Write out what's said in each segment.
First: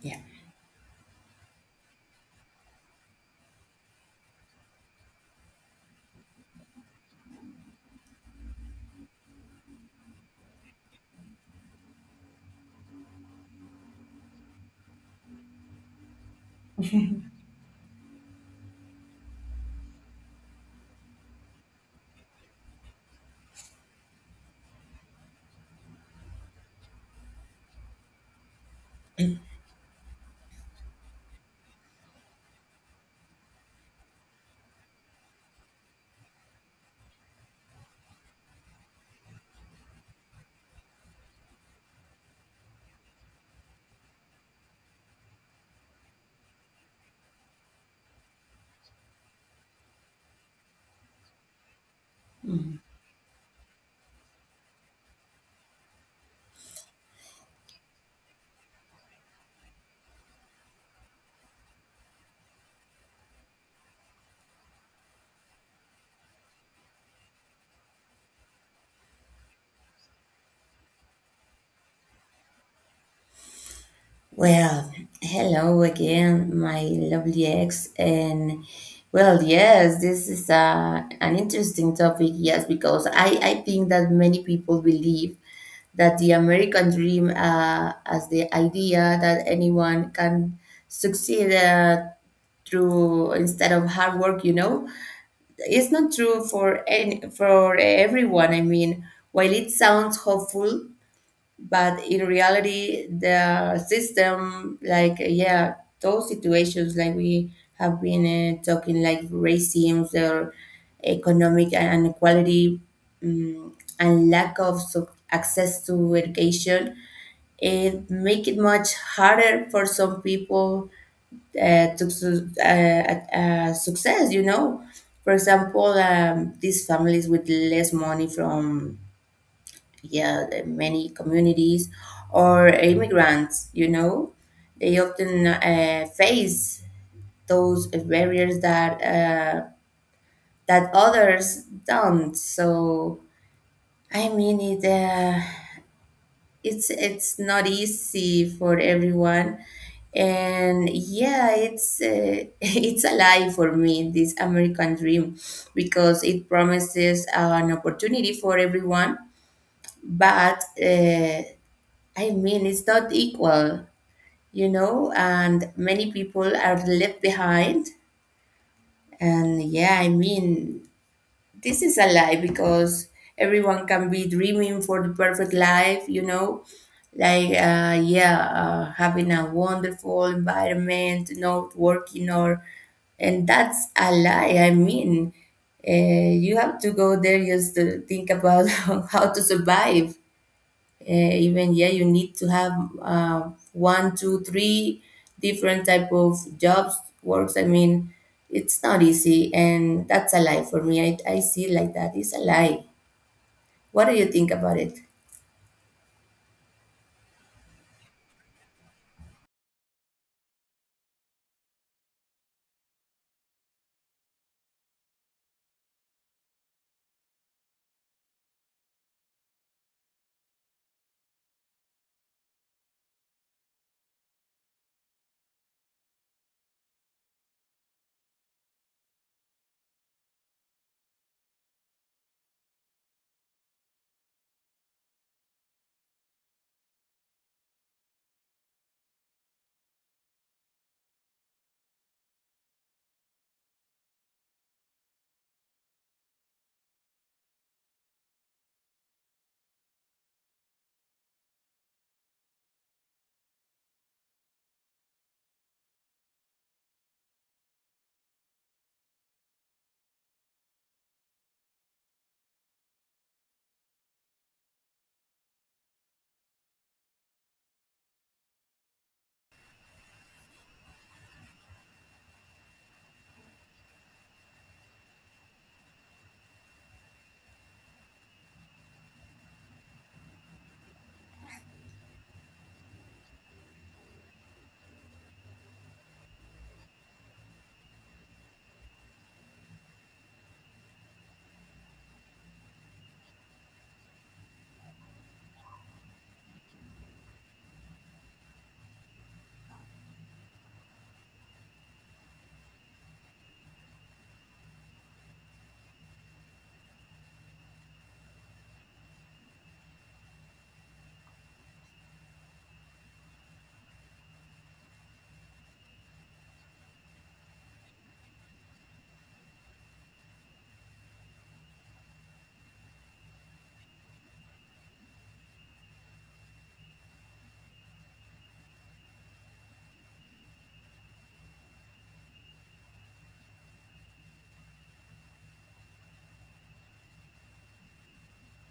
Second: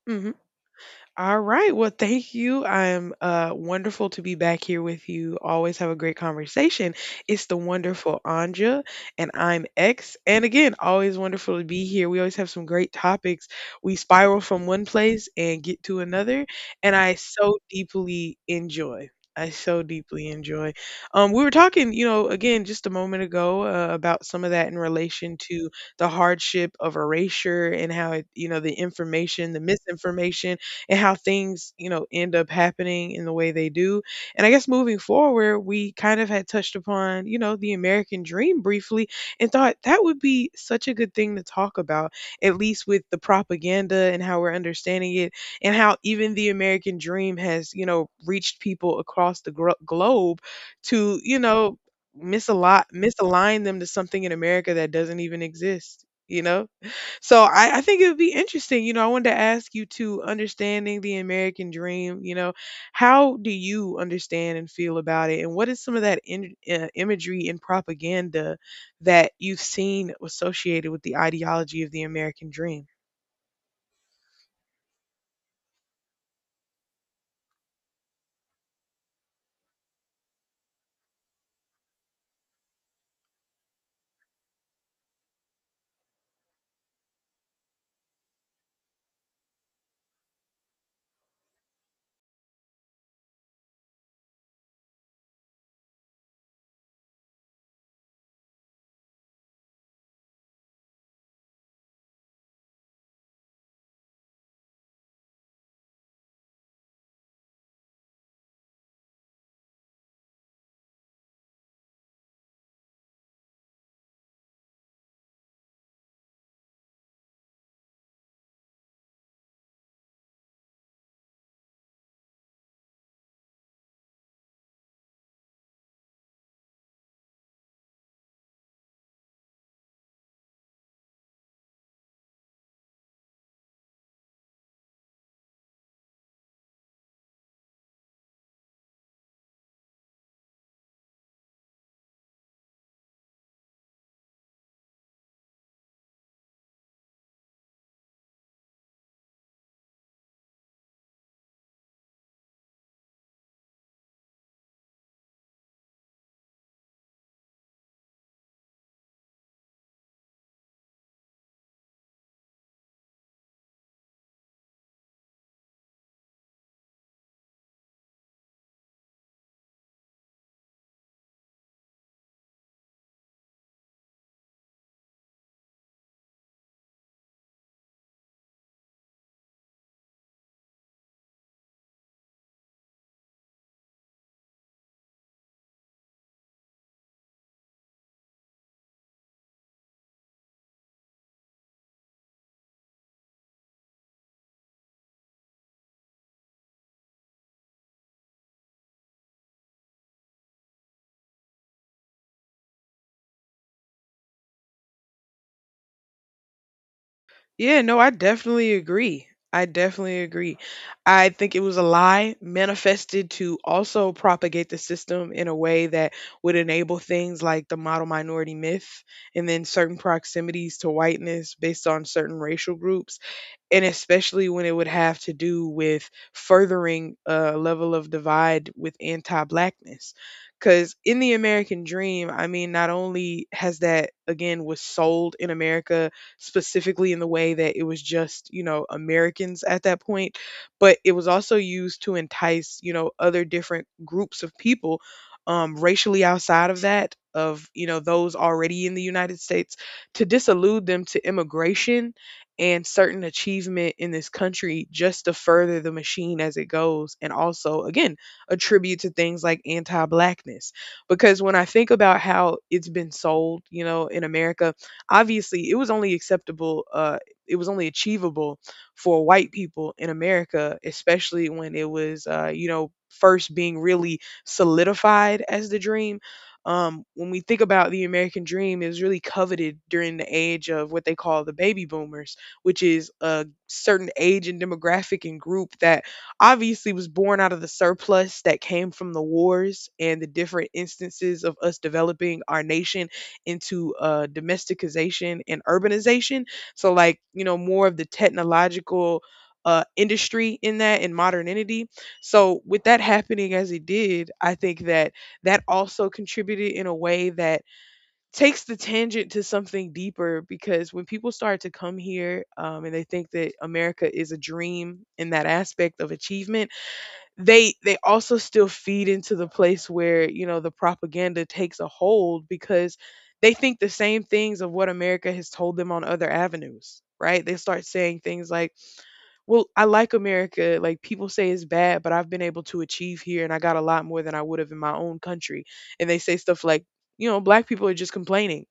Yeah. Hmm. All right. Well, thank you. I'm wonderful to be back here with you. Always have a great conversation. It's the wonderful Anja, and I'm X. And again, always wonderful to be here. We always have some great topics. We spiral from one place and get to another, and I so deeply enjoy. I so deeply enjoy. We were talking, again just a moment ago about some of that in relation to the hardship of erasure and how it, the information, the misinformation, and how things, end up happening in the way they do. And I guess moving forward, we kind of had touched upon, the American dream briefly and thought that would be such a good thing to talk about, at least with the propaganda and how we're understanding it, and how even the American dream has, reached people across the globe to, Mhm. misalign them to something in America that doesn't even exist, you know? So I think it would be interesting. I wanted to ask you to understanding the American dream. How do you understand and feel about it, and what is some of that in imagery and propaganda that you've seen associated with the ideology of the American dream? Well, hello again, my lovely ex. And well, yes, this is an interesting topic, yes, because I think that many people believe that the American dream as the idea that anyone can succeed through instead of hard work, it's not true for everyone. I mean, while it sounds hopeful, but in reality the system like yeah those situations like we have been talking like racism or economic inequality um, and lack of access to education it make it much harder for some people to success for example, these families with less money from yeah, the many communities or immigrants, they often face those barriers that others don't. So I mean, it's not easy for everyone, and yeah, it's it's a lie for me this American dream because it promises an opportunity for everyone, but. I mean, it's not equal, and many people are left behind. And yeah, I mean, this is a lie because everyone can be dreaming for the perfect life, like, yeah, having a wonderful environment, not working or, and that's a lie. I mean, uh, you have to go there just to think about how to survive even yeah you need to have one two three different type of jobs works. I mean, it's not easy, and that's a lie for me. I see it like that. It's a lie. What do you think about it? Yeah, no, I definitely agree. I definitely agree. I think it was a lie manifested to also propagate the system in a way that would enable things like the model minority myth and then certain proximities to whiteness based on certain racial groups, and especially when it would have to do with furthering a level of divide with anti-blackness. Because in the American dream, I mean, not only has that again was sold in America specifically in the way that it was just Americans at that point, but it was also used to entice other different groups of people, racially outside of that, of those already in the United States, to disillude them to immigration and certain achievement in this country just to further the machine as it goes. And also, again, attribute to things like anti blackness. Because when I think about how it's been sold, in America, obviously it was only acceptable, it was only achievable for white people in America, especially when it was, first being really solidified as the dream. When we think about the American dream, it was really coveted during the age of what they call the baby boomers, which is a certain age and demographic and group that obviously was born out of the surplus that came from the wars and the different instances of us developing our nation into domesticization and urbanization. So, like, more of the technological industry in that and modernity. So, with that happening as it did, I think that that also contributed in a way that takes the tangent to something deeper, because when people start to come here and they think that America is a dream in that aspect of achievement, they also still feed into the place where the propaganda takes a hold, because they think the same things of what America has told them on other avenues. Right? They start saying things like, "Well, I like America. Like, people say it's bad, but I've been able to achieve here, and I got a lot more than I would have in my own country." And they say stuff like, "You know, black people are just complaining,"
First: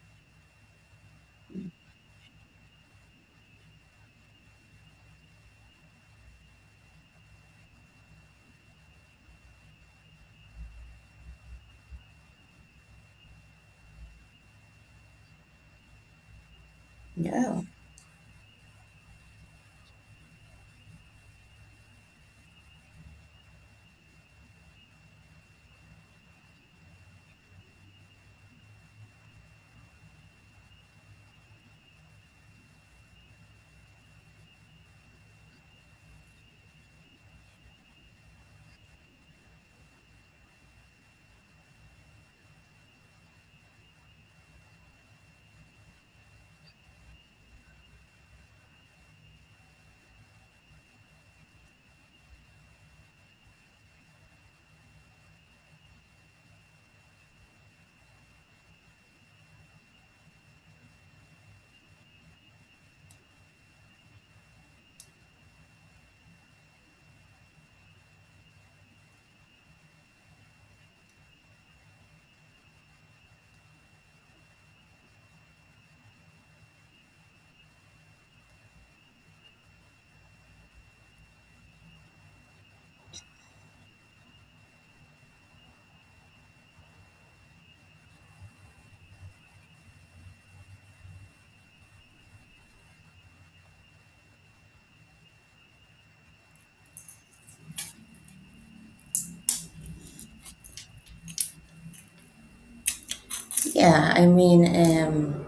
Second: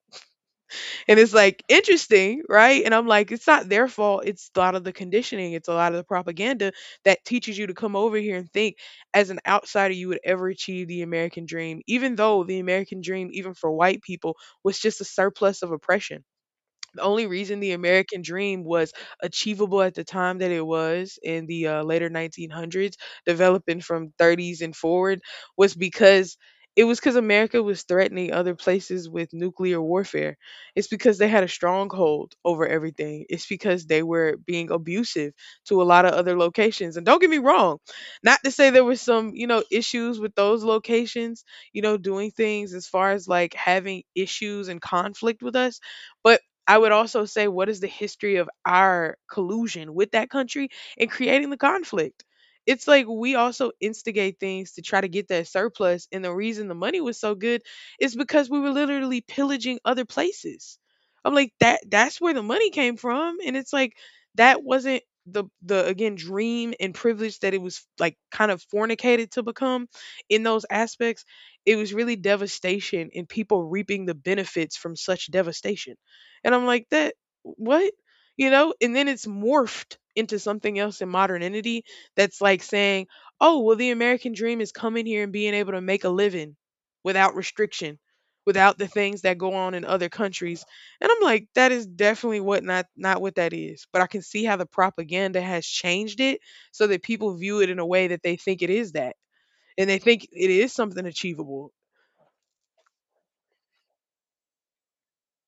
and it's like, interesting, right? And I'm like, it's not their fault. It's a lot of the conditioning. It's a lot of the propaganda that teaches you to come over here and think as an outsider you would ever achieve the American dream, even though the American dream, even for white people, was just a surplus of oppression. The only Yeah. reason the American dream was achievable at the time that it was in the later 1900s, developing from 30s and forward, was because America was threatening other places with nuclear warfare. It's because they had a stronghold over everything. It's because they were being abusive to a lot of other locations. And don't get me wrong, not to say there was some, issues with those locations, doing things as far as like having issues and conflict with us, but I would also say, what is the history of our collusion with that country in creating the conflict? It's like we also instigate things to try to get that surplus. And the reason the money was so good is because we were literally pillaging other places. I'm like, that's where the money came from. And it's like that wasn't the again dream and privilege that it was like kind of fornicated to become in those aspects. It was really devastation and people reaping the benefits from such devastation. And I'm like, that, what? You know? And then it's morphed into something else in modernity that's like saying, oh, well, the American dream is coming here and being able to make a living without restriction, without the things that go on in other countries. And I'm like, that is definitely what, not not what that is. But I can see how the propaganda has changed it so that people view it in a way that they think it is that. And they think it is something achievable. Yeah, I mean, um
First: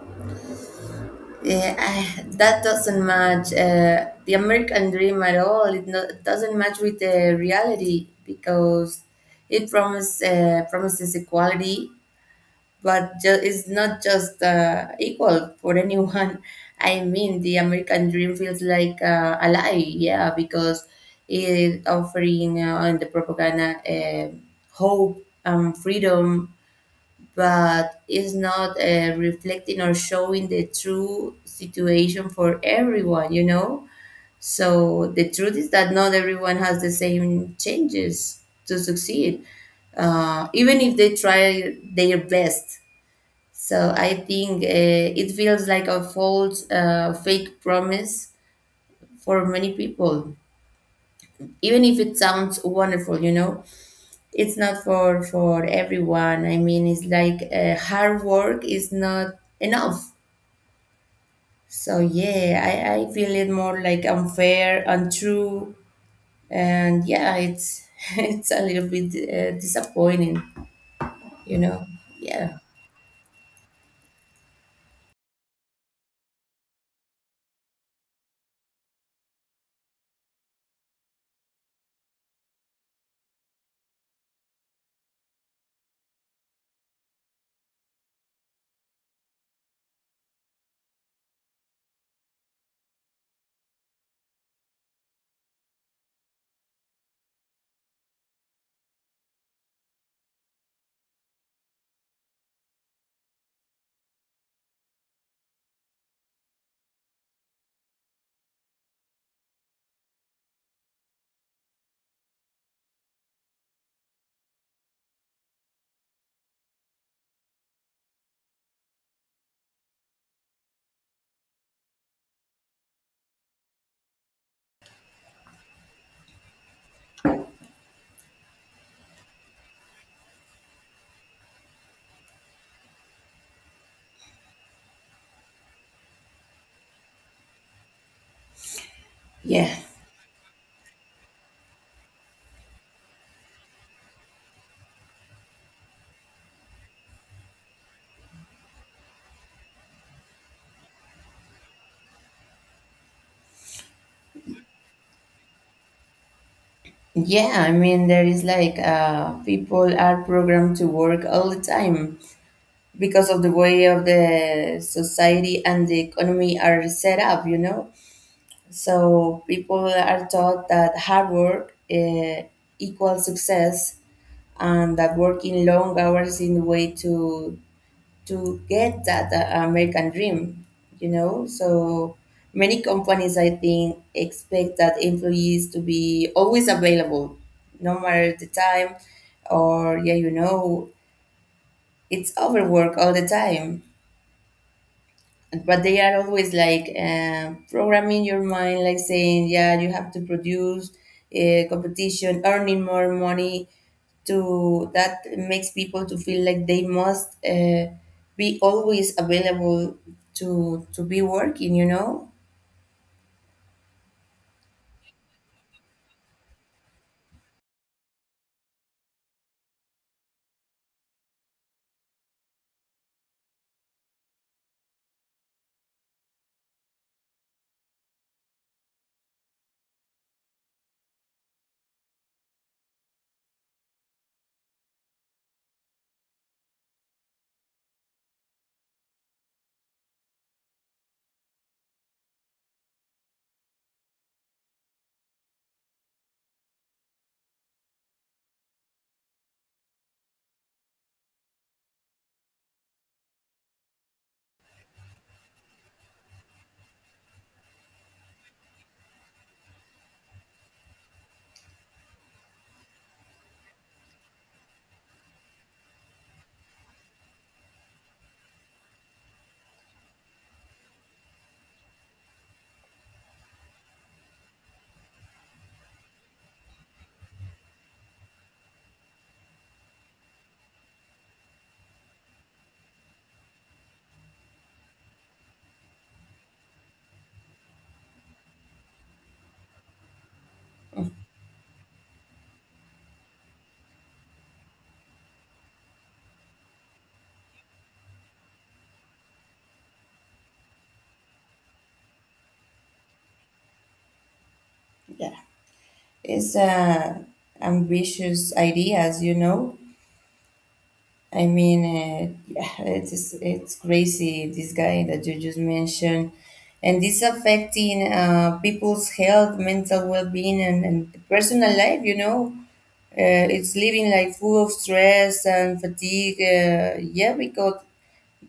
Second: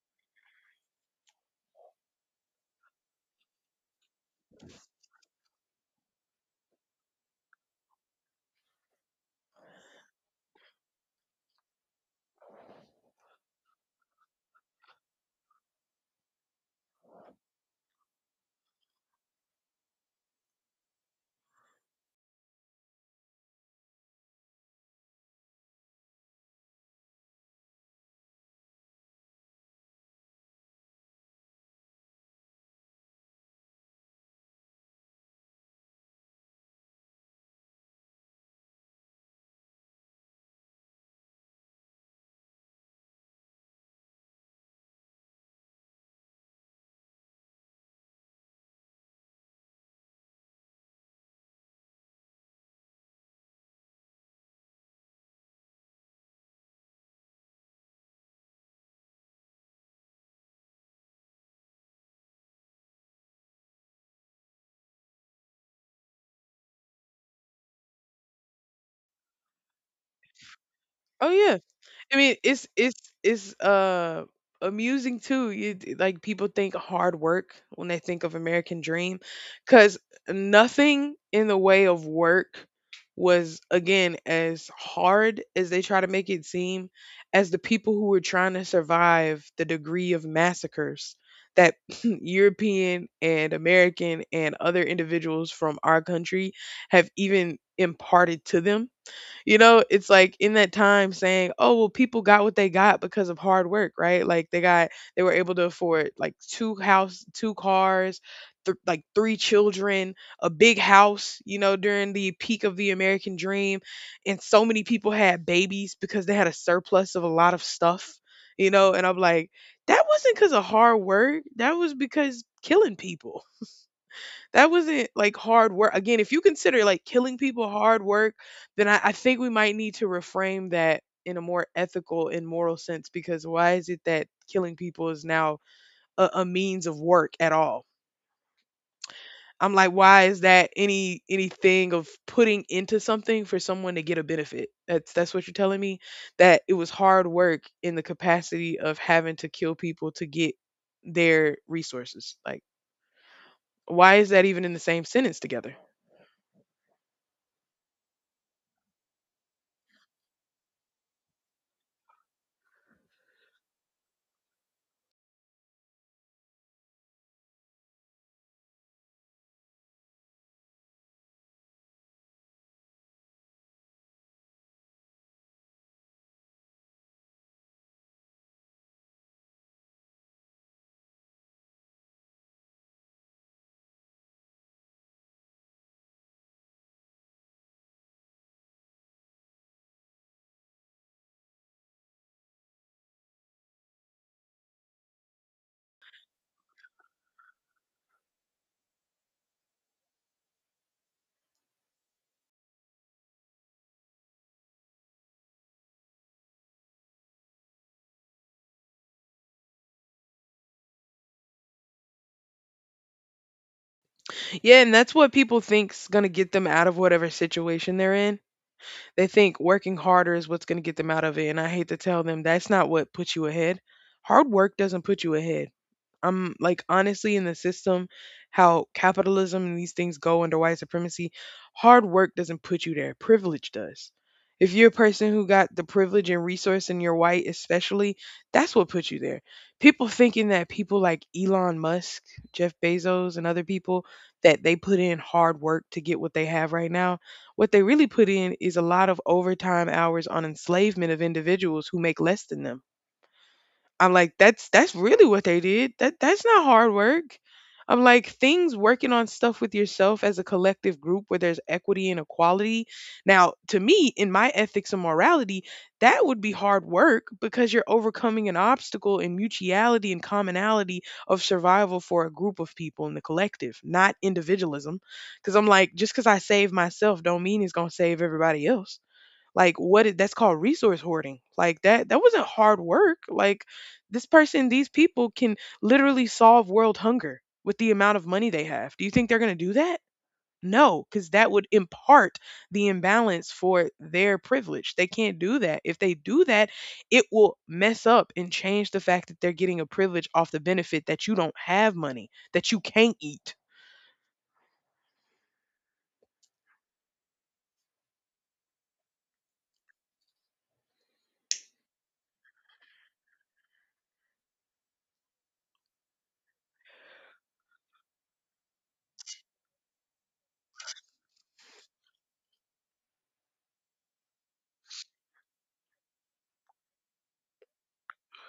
eh, I, that doesn't match the American dream at all. No, it doesn't match with the reality because it promises equality, but it's not just equal for anyone. I mean, the American dream feels like a lie, yeah, because it offering in the propaganda hope and freedom, but it's not reflecting or showing the true situation for everyone. So the truth is that not everyone has the same changes to succeed, even if they try their best. So I think it feels like a fake promise for many people. Even if it sounds wonderful, it's not for everyone. I mean, it's like hard work is not enough. So yeah, I feel it more like unfair, untrue, and yeah, it's it's a little bit disappointing, Oh you yeah. know. I mean, Yeah, it's amusing too. Like people think hard work when they think of American Dream, because nothing in the way of work was again as hard as they try to make it seem, as the people who were trying to survive the degree of massacres that European and American and other individuals from our country have even imparted to them. It's like in that time saying, "Oh, well, people got what they got because of hard work, right? Like, they got, they were able to afford like two house, two cars, like three children, a big house, during the peak of the American dream, and so many people had babies because they had a surplus of a lot of stuff, and I'm like, that wasn't because of hard work. That was because killing people. That wasn't like hard work. Again, if you consider like killing people hard work, then I think we might need to reframe that in a more ethical and moral sense, because why is it that killing people is now a means of work at all? yeah. I'm like, why is that anything of putting into something for someone to get a benefit? That's what you're telling me? That it was hard work in the capacity of having to kill people to get their resources. Like, why is that even in the same sentence together? Yeah, I mean, there is like people are programmed to work all the time because of the way of the society and the economy are set up, you know? So people are taught that hard work equals success, and that working long hours is the way to get that American dream, you know? So many companies, I think, expect that employees to be always available, no matter the time, or yeah, it's overwork all the time, but they are always like programming your mind like saying yeah you have to produce competition, earning more money, to that makes people to feel like they must be always available to be working. Yeah, and that's what people think's gonna get them out of whatever situation they're in. They think working harder is what's going to get them out of it. And I hate to tell them, that's not what puts you ahead. Hard work doesn't put you ahead. I'm like, honestly, in the system, how capitalism and these things go under white supremacy, hard work doesn't put you there. Privilege does. If you're a person who got the privilege and resource and you're white, especially, that's what put you there. People thinking that people like Elon Musk, Jeff Bezos, and other people that they put in hard work to get what they have right now, what they really put in is a lot of overtime hours on enslavement of individuals who make less than them. I'm like, that's really what they did. That's not hard work. I'm like, things working on stuff with yourself as a collective group where there's equity and equality. Now, to me, in my ethics and morality, that would be hard work because you're overcoming an obstacle in mutuality and commonality of survival for a group of people in the collective, not individualism. Because I'm like, just because I save myself don't mean it's gonna save everybody else. Like, what is, that's called resource hoarding. Like, that wasn't hard work. Like, this person, these people can literally solve world hunger with the amount of money they have. Do you think they're going to do that? No, because that would impart the imbalance for their privilege. They can't do that. If they do that, it will mess up and change the fact that they're getting a privilege off the benefit that you don't have money, that you can't eat. Yeah. It's ambitious ideas, I mean, yeah, it's crazy. This guy that you just mentioned, and this affecting people's health, mental well-being, and personal life. You know, it's living like full of stress and fatigue. Yeah, because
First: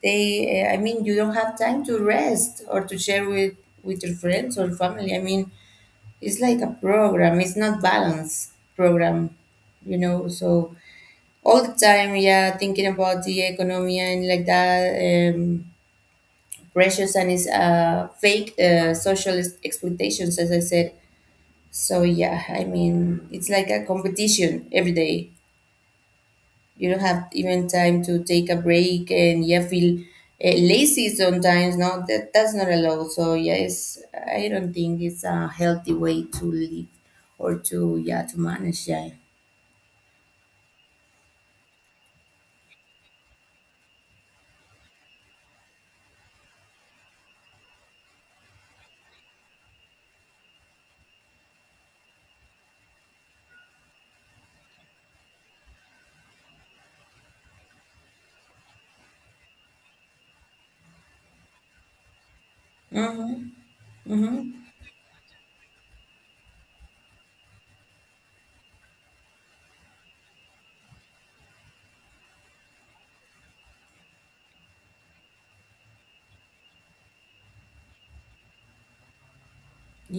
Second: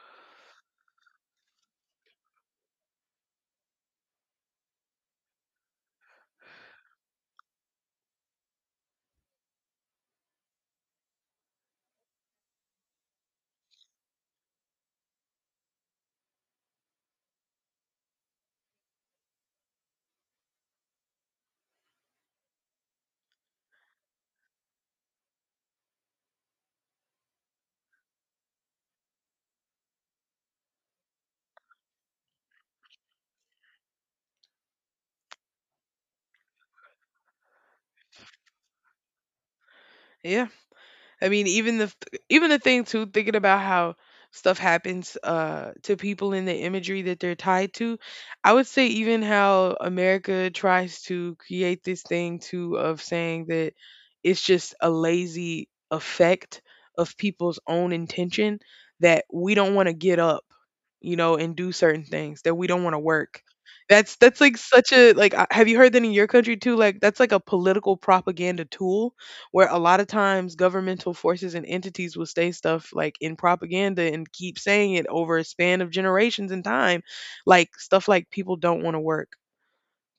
I mean, you don't have time to rest or to share with your friends or family. I mean, it's like a program. It's not balance program. So all the time, yeah, thinking about the economy and like that, pressures, and it's fake social expectations, as I said. So yeah, I mean, it's like a competition every day. You don't have even time to take a break, and yeah, feel lazy sometimes. No, that's not allowed. So yeah, I don't think it's a healthy way to live or to yeah to manage. Yeah. Yeah. I mean, even the thing too, thinking about how stuff happens to people in the imagery that they're tied to. I would say even how America tries to create this thing too of saying that it's just a lazy effect of people's own intention that we don't want to get up, you know, and do certain things, that we don't want to work. Mm-hmm. That's Mm-hmm. like such a like have you heard that in your country too? Like that's like a political propaganda tool where a lot of times governmental forces and entities will say stuff like in propaganda and keep saying it over a span of generations in time, like stuff like people don't want to work.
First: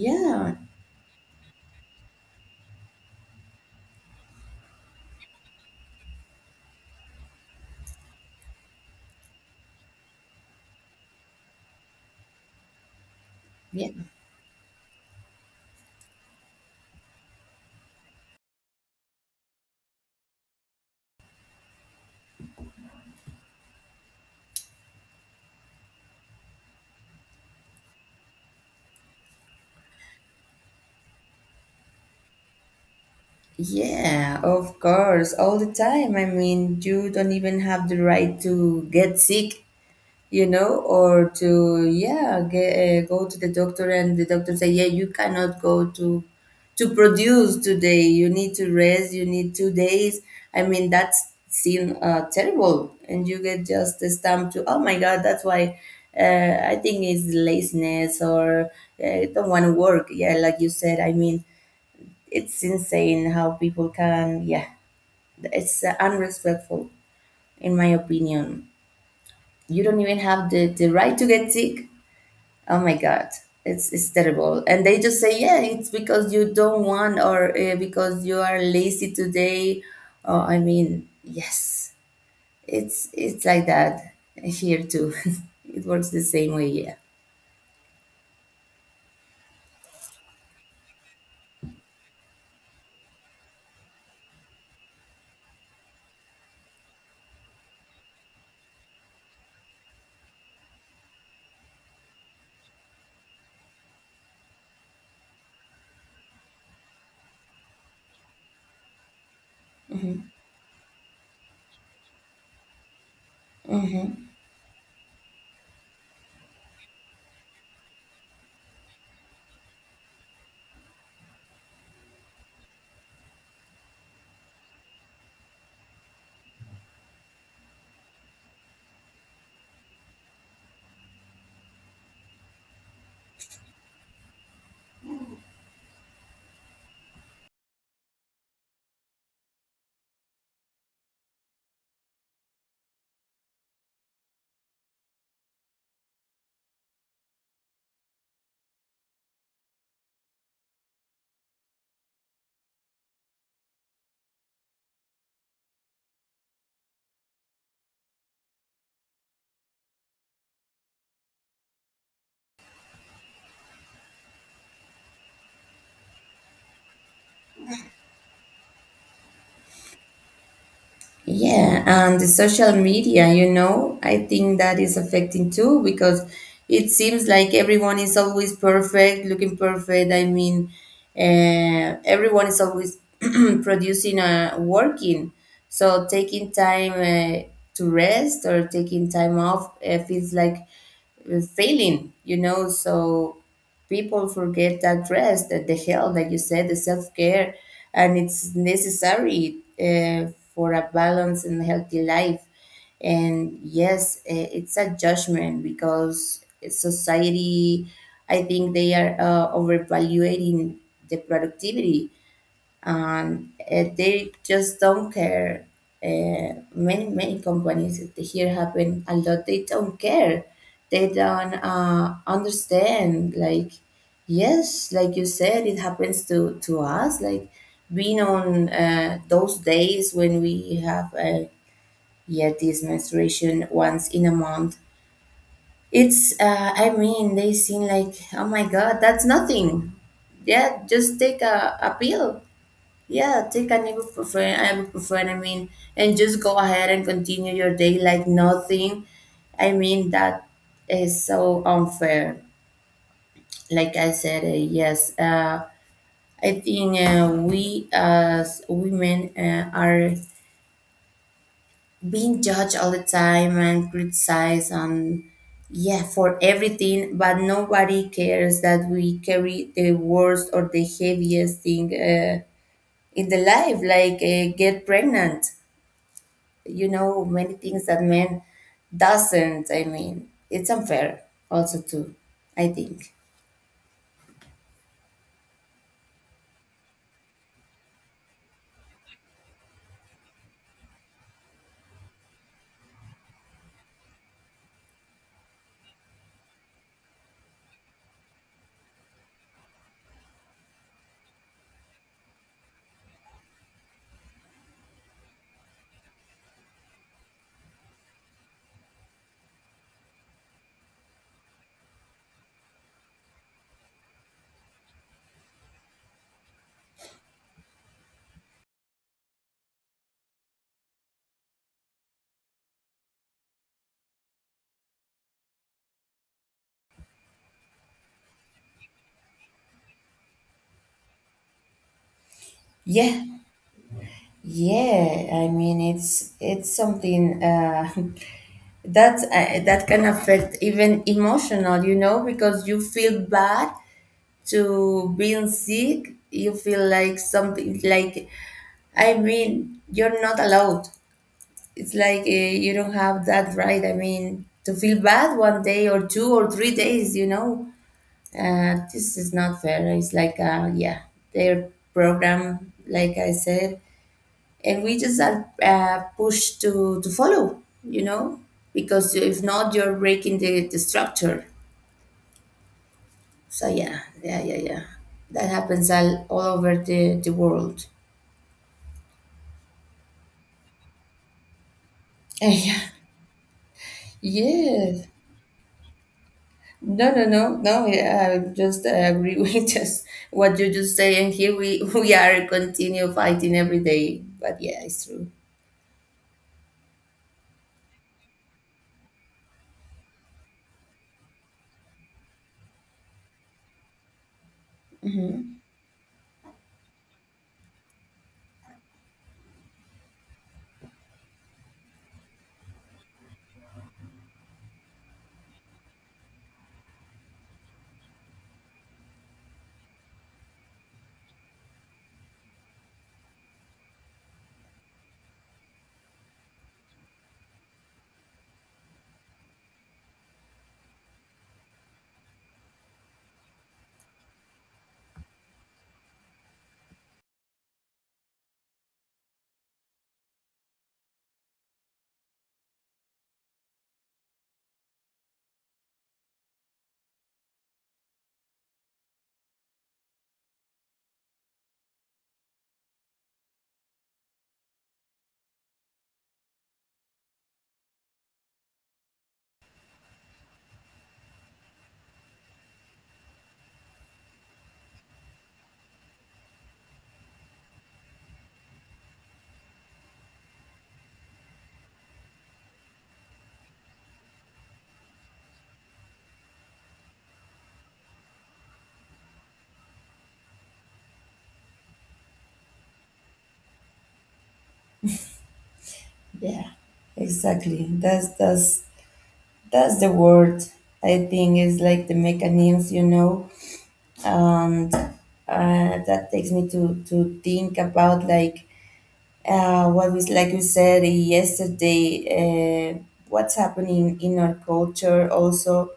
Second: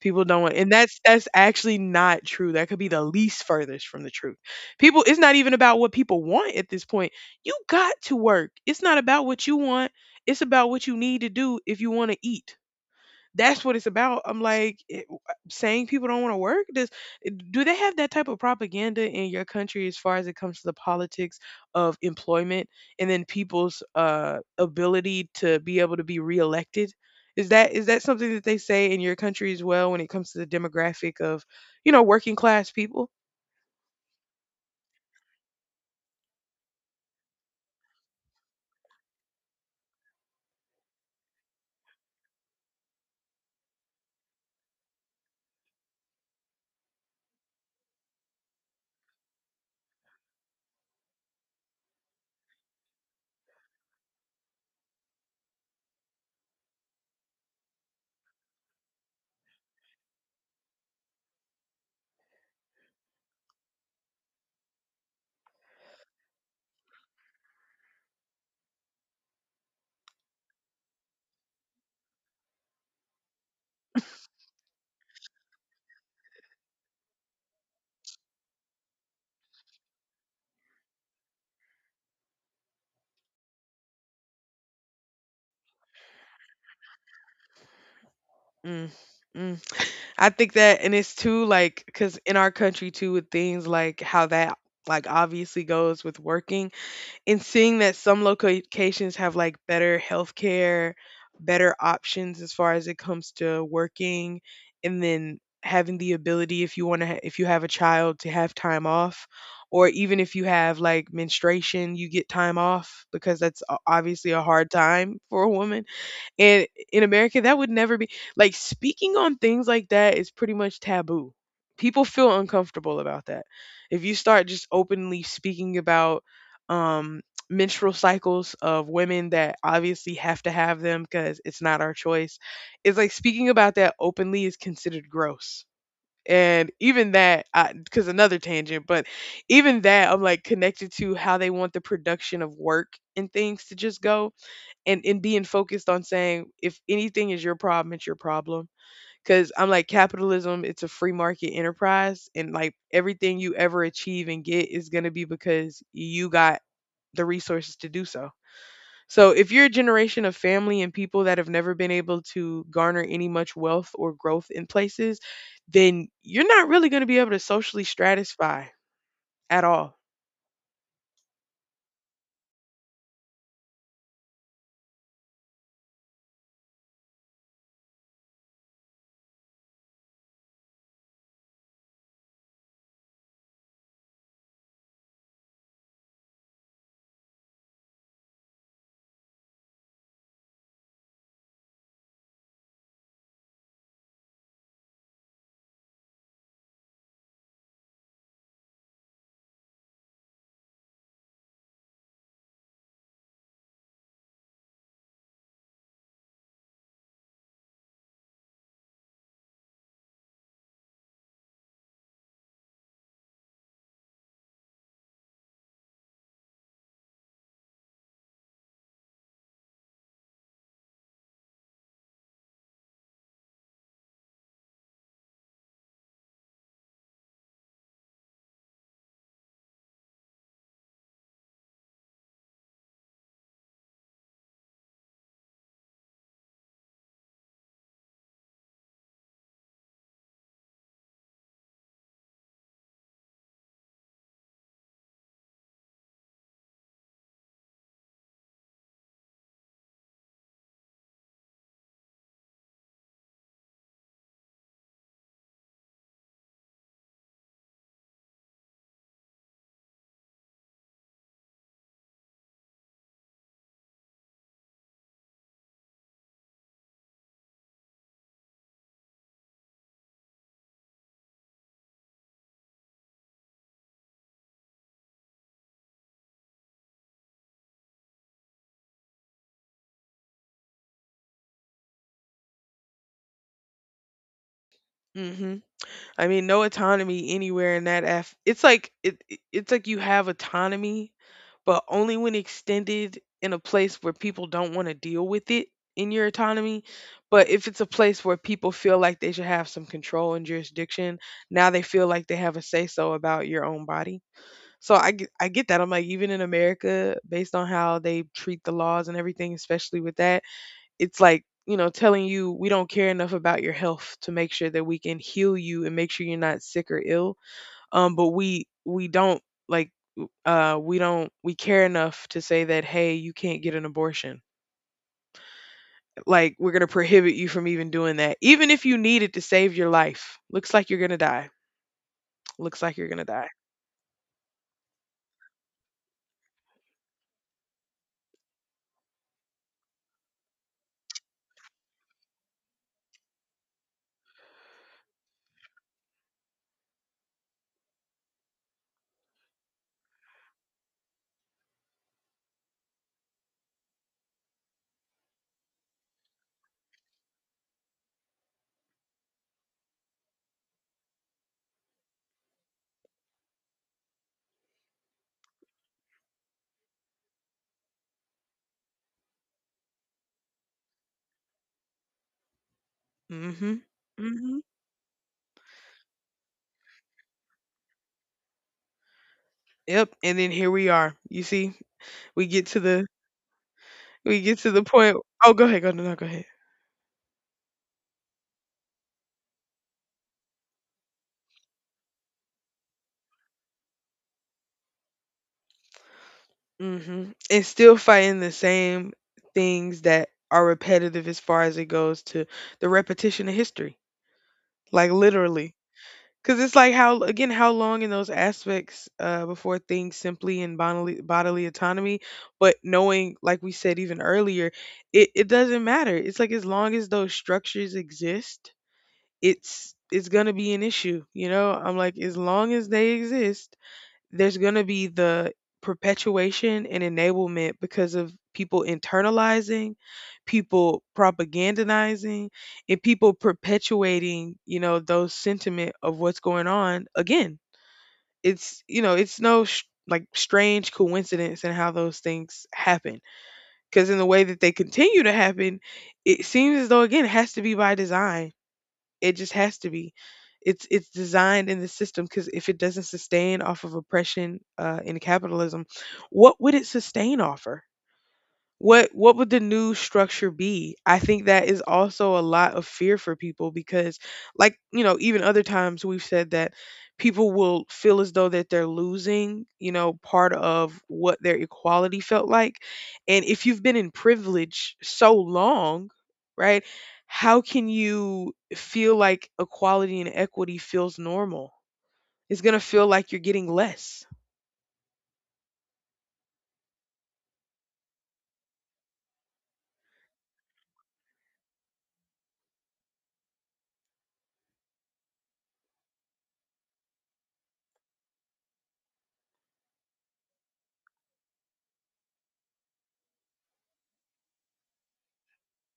People don't want, and that's actually not true. That could be the least furthest from the truth. People, it's not even about what people want at this point. You got to work. It's not about what you want. It's about what you need to do if you want to eat, that's what it's Yeah. about. I'm like it, saying people don't want to work. Does do they have that type of propaganda in your country as far as it comes to the politics of employment and then people's ability to be able to be reelected? Is that something that they say in your country as well when it comes to the demographic of, you know, working class people? Yeah, of course, all the time. I mean, you don't even have the right to get sick, or to yeah, go to the doctor and the doctor say, yeah, you cannot go to produce today. You need to rest. You need 2 days. I mean, that's seem terrible, and you get just a stamp to, oh my God, that's why. I think it's laziness or don't want to work. Yeah, like you said. I mean, it's insane how people can, yeah, it's unrespectful, in my opinion. You don't even have the right to get sick. Oh my God, it's terrible. And they just say, yeah, it's because you don't want or because you are lazy today. Oh, I mean, yes, it's like that here too. It works the same way, yeah. Mm. Mm. I think that, and it's too like because in our country too with things like how that like obviously goes with working and seeing that some locations have like better healthcare, better options as far as it comes to working, and then having the ability if you want to if you have a child to have time off, or even if you have like menstruation you get time off because that's obviously Hmm. a hard time for a woman, and in America, that would never be like. Speaking on things like that is pretty much taboo. People feel uncomfortable about that. If you start just openly speaking about um, menstrual cycles of women that obviously have to have them because it's not our choice, it's like speaking about that openly is considered gross. And even that, because another tangent, but even that, I'm like connected to how they want the production of work and things to just go, and being focused on saying if anything is your problem, it's your problem, because I'm like capitalism, it's a free market enterprise, and like everything you ever achieve and get is going to be because you got the resources to do so. So if you're a generation of family and people that have never been able to garner any much wealth or growth in places, then you're not really going to be able to socially stratify at all. Yeah, and the social media, I think that is affecting too because it seems like everyone is always perfect, looking perfect. I mean, everyone is always producing, working. So taking time to rest or taking time off feels like failing. So people forget that rest, that the health, like you said, the self care, and it's necessary for a balanced and healthy life. And yes, it's a judgment because society, I think they are overvaluating the productivity, and they just don't care. Many companies that here happen a lot. They don't care. They don't understand. Like yes, like you said, it happens to us. Like being on those days when we have yet this menstruation once in a month. It's I mean they seem like oh my God that's nothing. Yeah, just take a pill, yeah, take an ibuprofen, I mean, and just go ahead and continue your day like nothing. I mean, that is so unfair. Like I said, yes, I think we as women are being judged all the time and criticized and yeah, for everything, but nobody cares that we carry the worst or the heaviest thing in the life, like get pregnant. Many things that men doesn't, I mean, it's unfair also too, I think. Hmm. I mean, no autonomy anywhere in that af, it's like it's like you have autonomy, but only when extended in a place where people don't wanna deal with it in your autonomy. But if it's a place where people feel like they should have some control and jurisdiction, now they feel like they have a say so about your own body. So I get that. I'm like, even in America, based on how they treat the laws and everything, especially with that, it's like, you know, telling you we don't care enough about your health to make sure that we can heal you and make sure you're not sick or ill, um, but we don't, like, w- we don't we care enough to say that hey, you can't get an abortion, like we're going to prohibit you from even doing that, even if you need it to save your life. Looks like you're going to die. Looks like you're going Yeah, to die. yeah, I mean it's something that can affect even emotional, because you feel bad to being sick, you feel like something like I mean you're not allowed. It's like, you don't have that right, I mean, to feel bad one day or two or three days. This is not fair. It's like, yeah, their program, like I said, and we just are pushed to follow, because if not, you're breaking the structure. So, Mhm. yeah, yeah, yeah, Mhm. yeah. That happens all over the world. Yep. And then here we are, you see, we get Yeah, to the we get to the yes. point. Oh, go ahead, go, no, no, go ahead. No, no, no, no. Yeah, I just agree with just what you just say, and here we we are continue fighting every day. But yeah, it's true. Mhm. And still fighting the same things that are repetitive as far as it goes to the repetition of history. Like, literally. Cause it's like how again, how long in those aspects before things simply in bodily autonomy, but knowing like we said even earlier, it doesn't matter. It's like as long as those structures exist, it's gonna be an issue. You know, I'm like, as long as they exist, there's going to be the perpetuation and enablement because of people internalizing, people propagandizing, and people perpetuating, you know, those sentiment of what's going on. Again, it's, you know, it's no like strange coincidence in how those things happen, because in the way that they continue to happen, it seems as though again it has to be by design. It just has to be. It's designed in the system, because if it doesn't sustain off of oppression in capitalism, what would it sustain off of? What would the new structure be? I think that is also a lot of fear for people because, like, you know, even other times we've said that people will feel as though that they're losing, you know, part of what their equality felt like. And if you've been in privilege so long, right? How can you feel like equality and equity feels normal? It's going to feel like you're getting less. Yeah, exactly. That's the word. I think is like the mechanisms, and that takes me to think about like what was like you said yesterday. What's happening in our culture, also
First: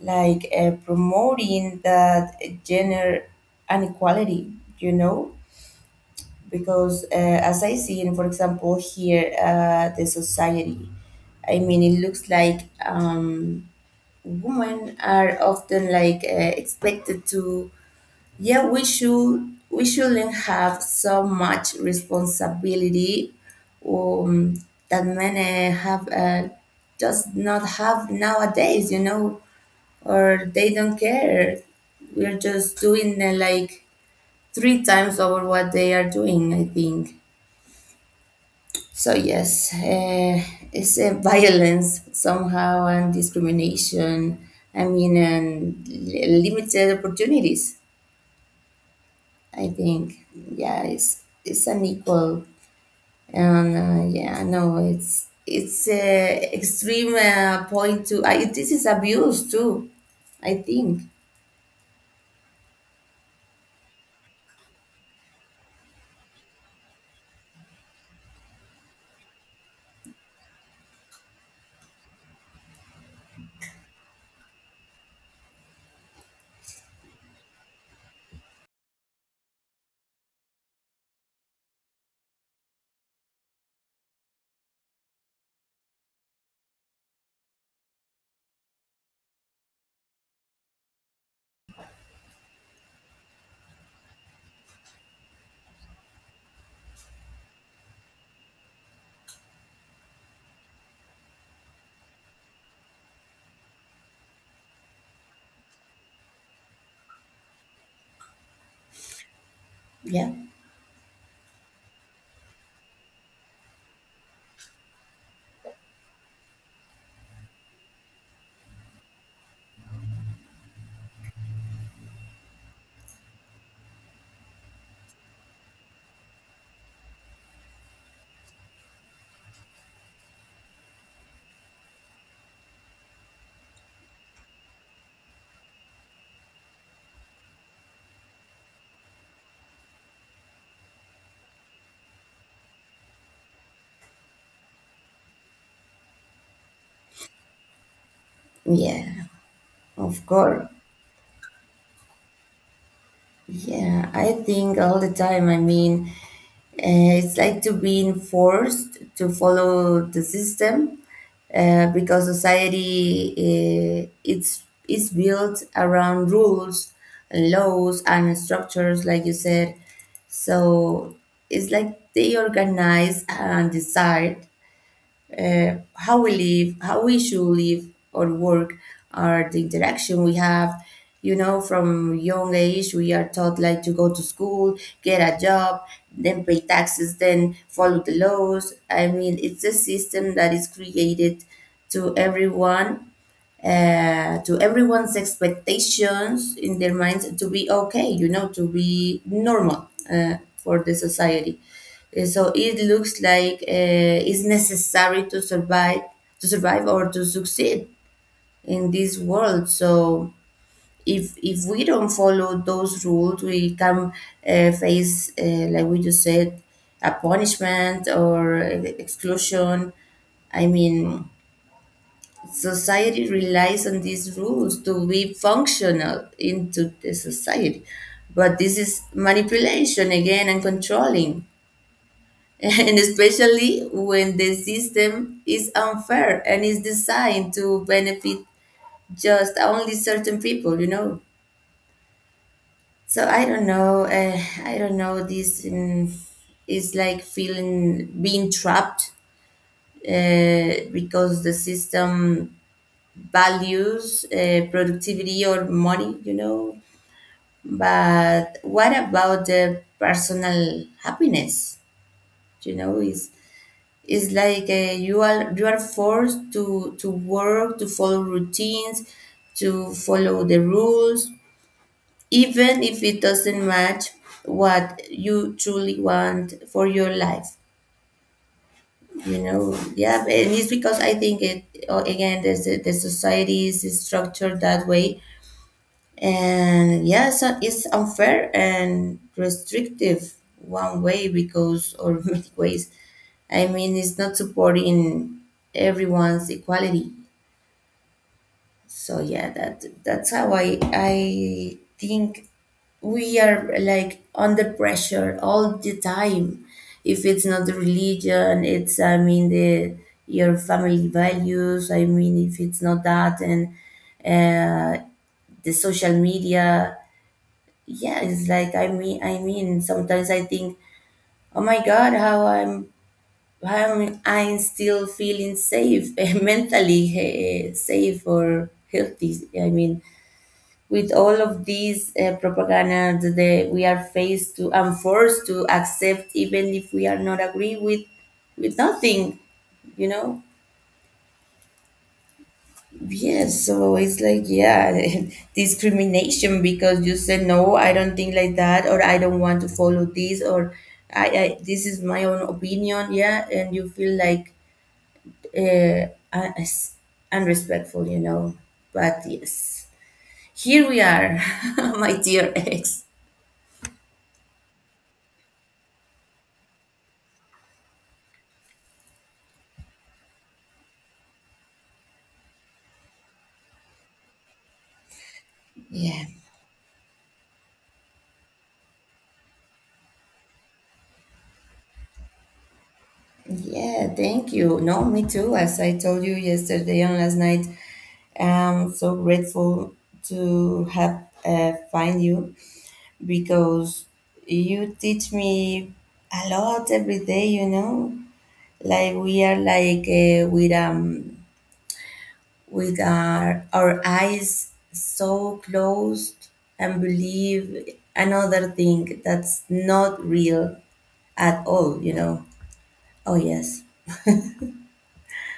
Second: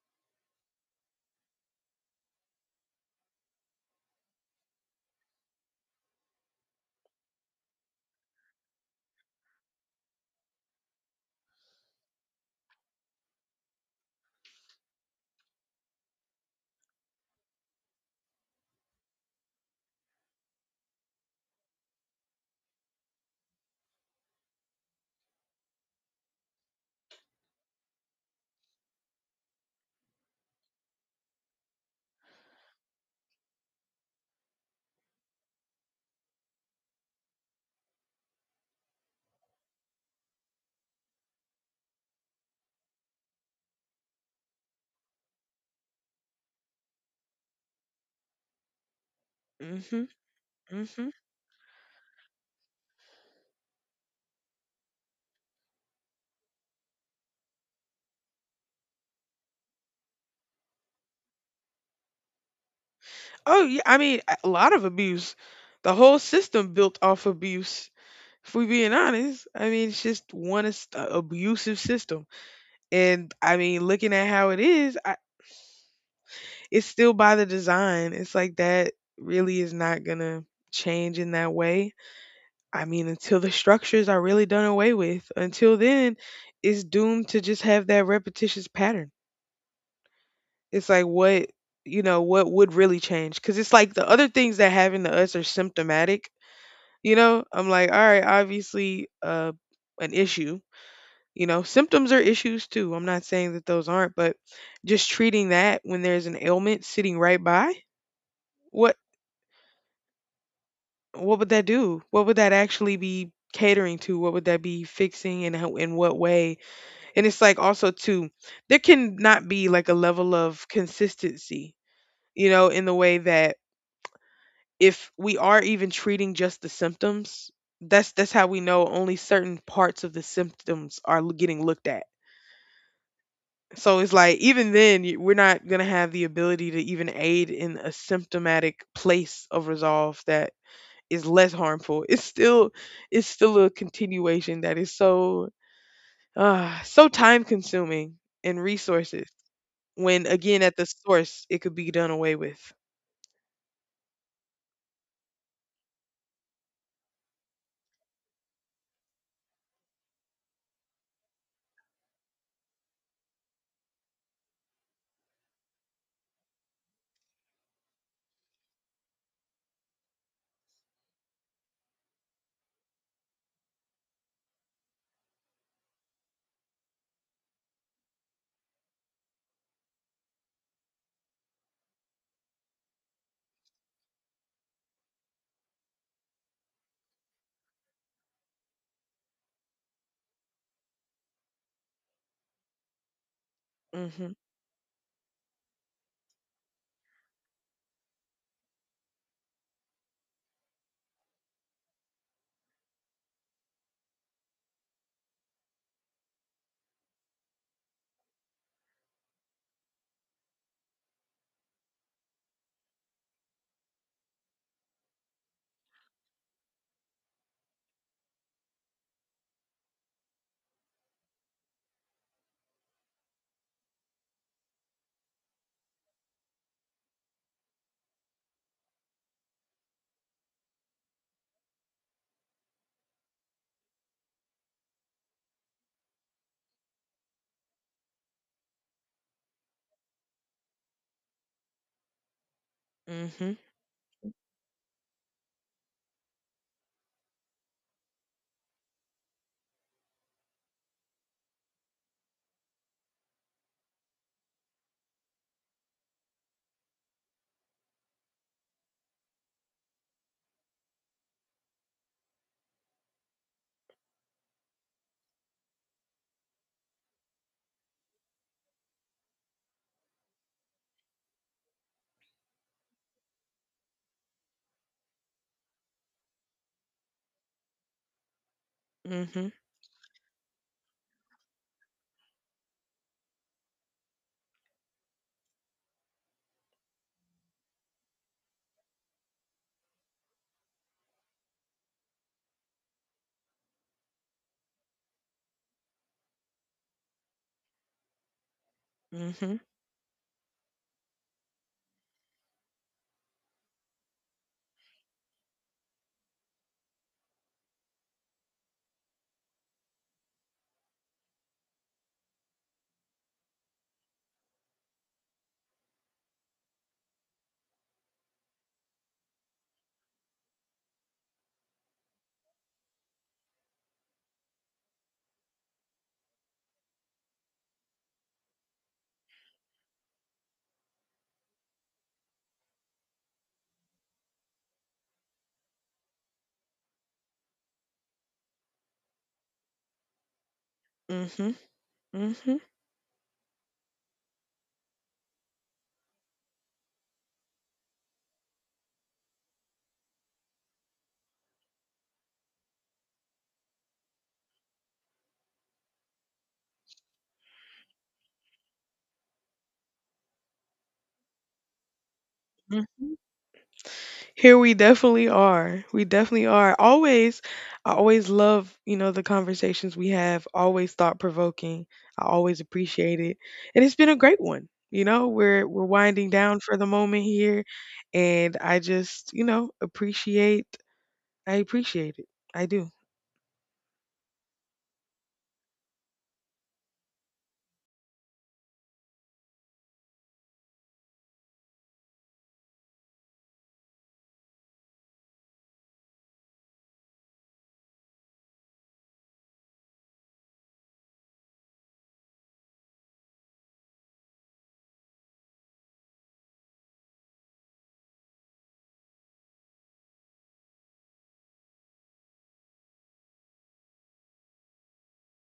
like promoting that gender inequality, you know, because as I see, in for example, here the society, I mean, it looks like, women are often like expected to, yeah, we shouldn't have so much responsibility um, that men have, just not have nowadays, or they don't care. We're just doing like three times over what they are doing, I think. So yes, it's a violence somehow and discrimination. I mean, and limited opportunities. I Mhm. think yeah, Mhm. it's unequal, and yeah, no, it's a extreme point to. This is abuse too. I think Oh yeah, I mean, a lot of abuse. The whole system built off abuse. If we're being honest, I mean it's just one abusive system, and I mean, looking at how it is, I, it's still by the design. It's like that really is not gonna change in that way. I mean, until the structures are really done away with, until then, it's doomed to just have that repetitious pattern. It's like what, you know, what would really change, because it's like the other things that happen to us are symptomatic. You know, I'm like, all right, obviously an issue. You know, symptoms are issues too. I'm not saying that those aren't, but just treating that when there's an ailment sitting right by, what yeah, what would that do? What would that actually be catering to? What would that be fixing, and how, in what way? And it's like also too, there can not be like a level of consistency, you know, in the way that if we are even treating just the symptoms, that's how we know only certain parts of the symptoms are getting looked at. So it's like even then we're not going to have the ability to even aid in a symptomatic place of resolve that is less harmful. It's still a continuation that is so so time consuming and yeah, resources, of when again course. at the source it could be done away with. Yeah, I think all the time. I mean, uh, it's like to being forced to follow the system because society it's is built around rules and laws and structures, like you said. So it's like they organize and decide how we live, how we should live or work, or the interaction we have. You know, from young age, we are taught like to go to school, get a job, then pay taxes, then follow the laws. I mean, it's a system that is created to everyone Mhm. To everyone's expectations in their minds to be okay, to be normal for the society. So it looks like it's necessary to survive, or to succeed in this world. So if we don't follow those rules, we can face, like we just said, a punishment or exclusion. I mean, society relies on these rules to be functional into the society. But this is manipulation again and controlling, and especially when the system is unfair and is designed to benefit just only certain people. So I Mhm. don't know. I don't know. This, is like feeling being trapped because the system values, productivity, or money. But what about the personal happiness? You know, is like you are forced to work to follow routines, to follow the rules, even if it doesn't match what you truly want for your life. You Mhm. know, yeah, and it's because I think it again, there's the society is structured that way. And yes, it's unfair and restrictive one way or many ways. I mean, it's not supporting everyone's equality. So yeah, Mhm. that's how I think we are like under pressure all the time. If it's not the religion, it's I mean the your family values. I mean, if it's not that, and uh, the social media yeah it's like I mean, sometimes I think oh my God how am I still feeling safe mentally, safe or healthy, I mean, with all of these propaganda that we are faced to and forced to accept, even if we are not agree with nothing you know Mhm. Mhm. Yes, so it's like, yeah, discrimination because you said, no, I don't think like that, or I don't want to follow this, or I this is my own opinion, yeah, and you feel like uh, un- as- unrespectful. But yes, here we are, my dear ex. Mhm. Here we definitely are. We definitely are. Always, I always love, you know, the conversations we have, always thought provoking. I always appreciate it. And it's been a great one. You know, we're Yeah, winding down for the moment here, and I just, you know, appreciate I appreciate it. I do. yeah, thank you. No, me too. As I told you yesterday and last night, I'm so grateful to have find you because you teach me a lot every day, like we are like with our eyes so closed, and believe another thing that's not real at all. Oh yes.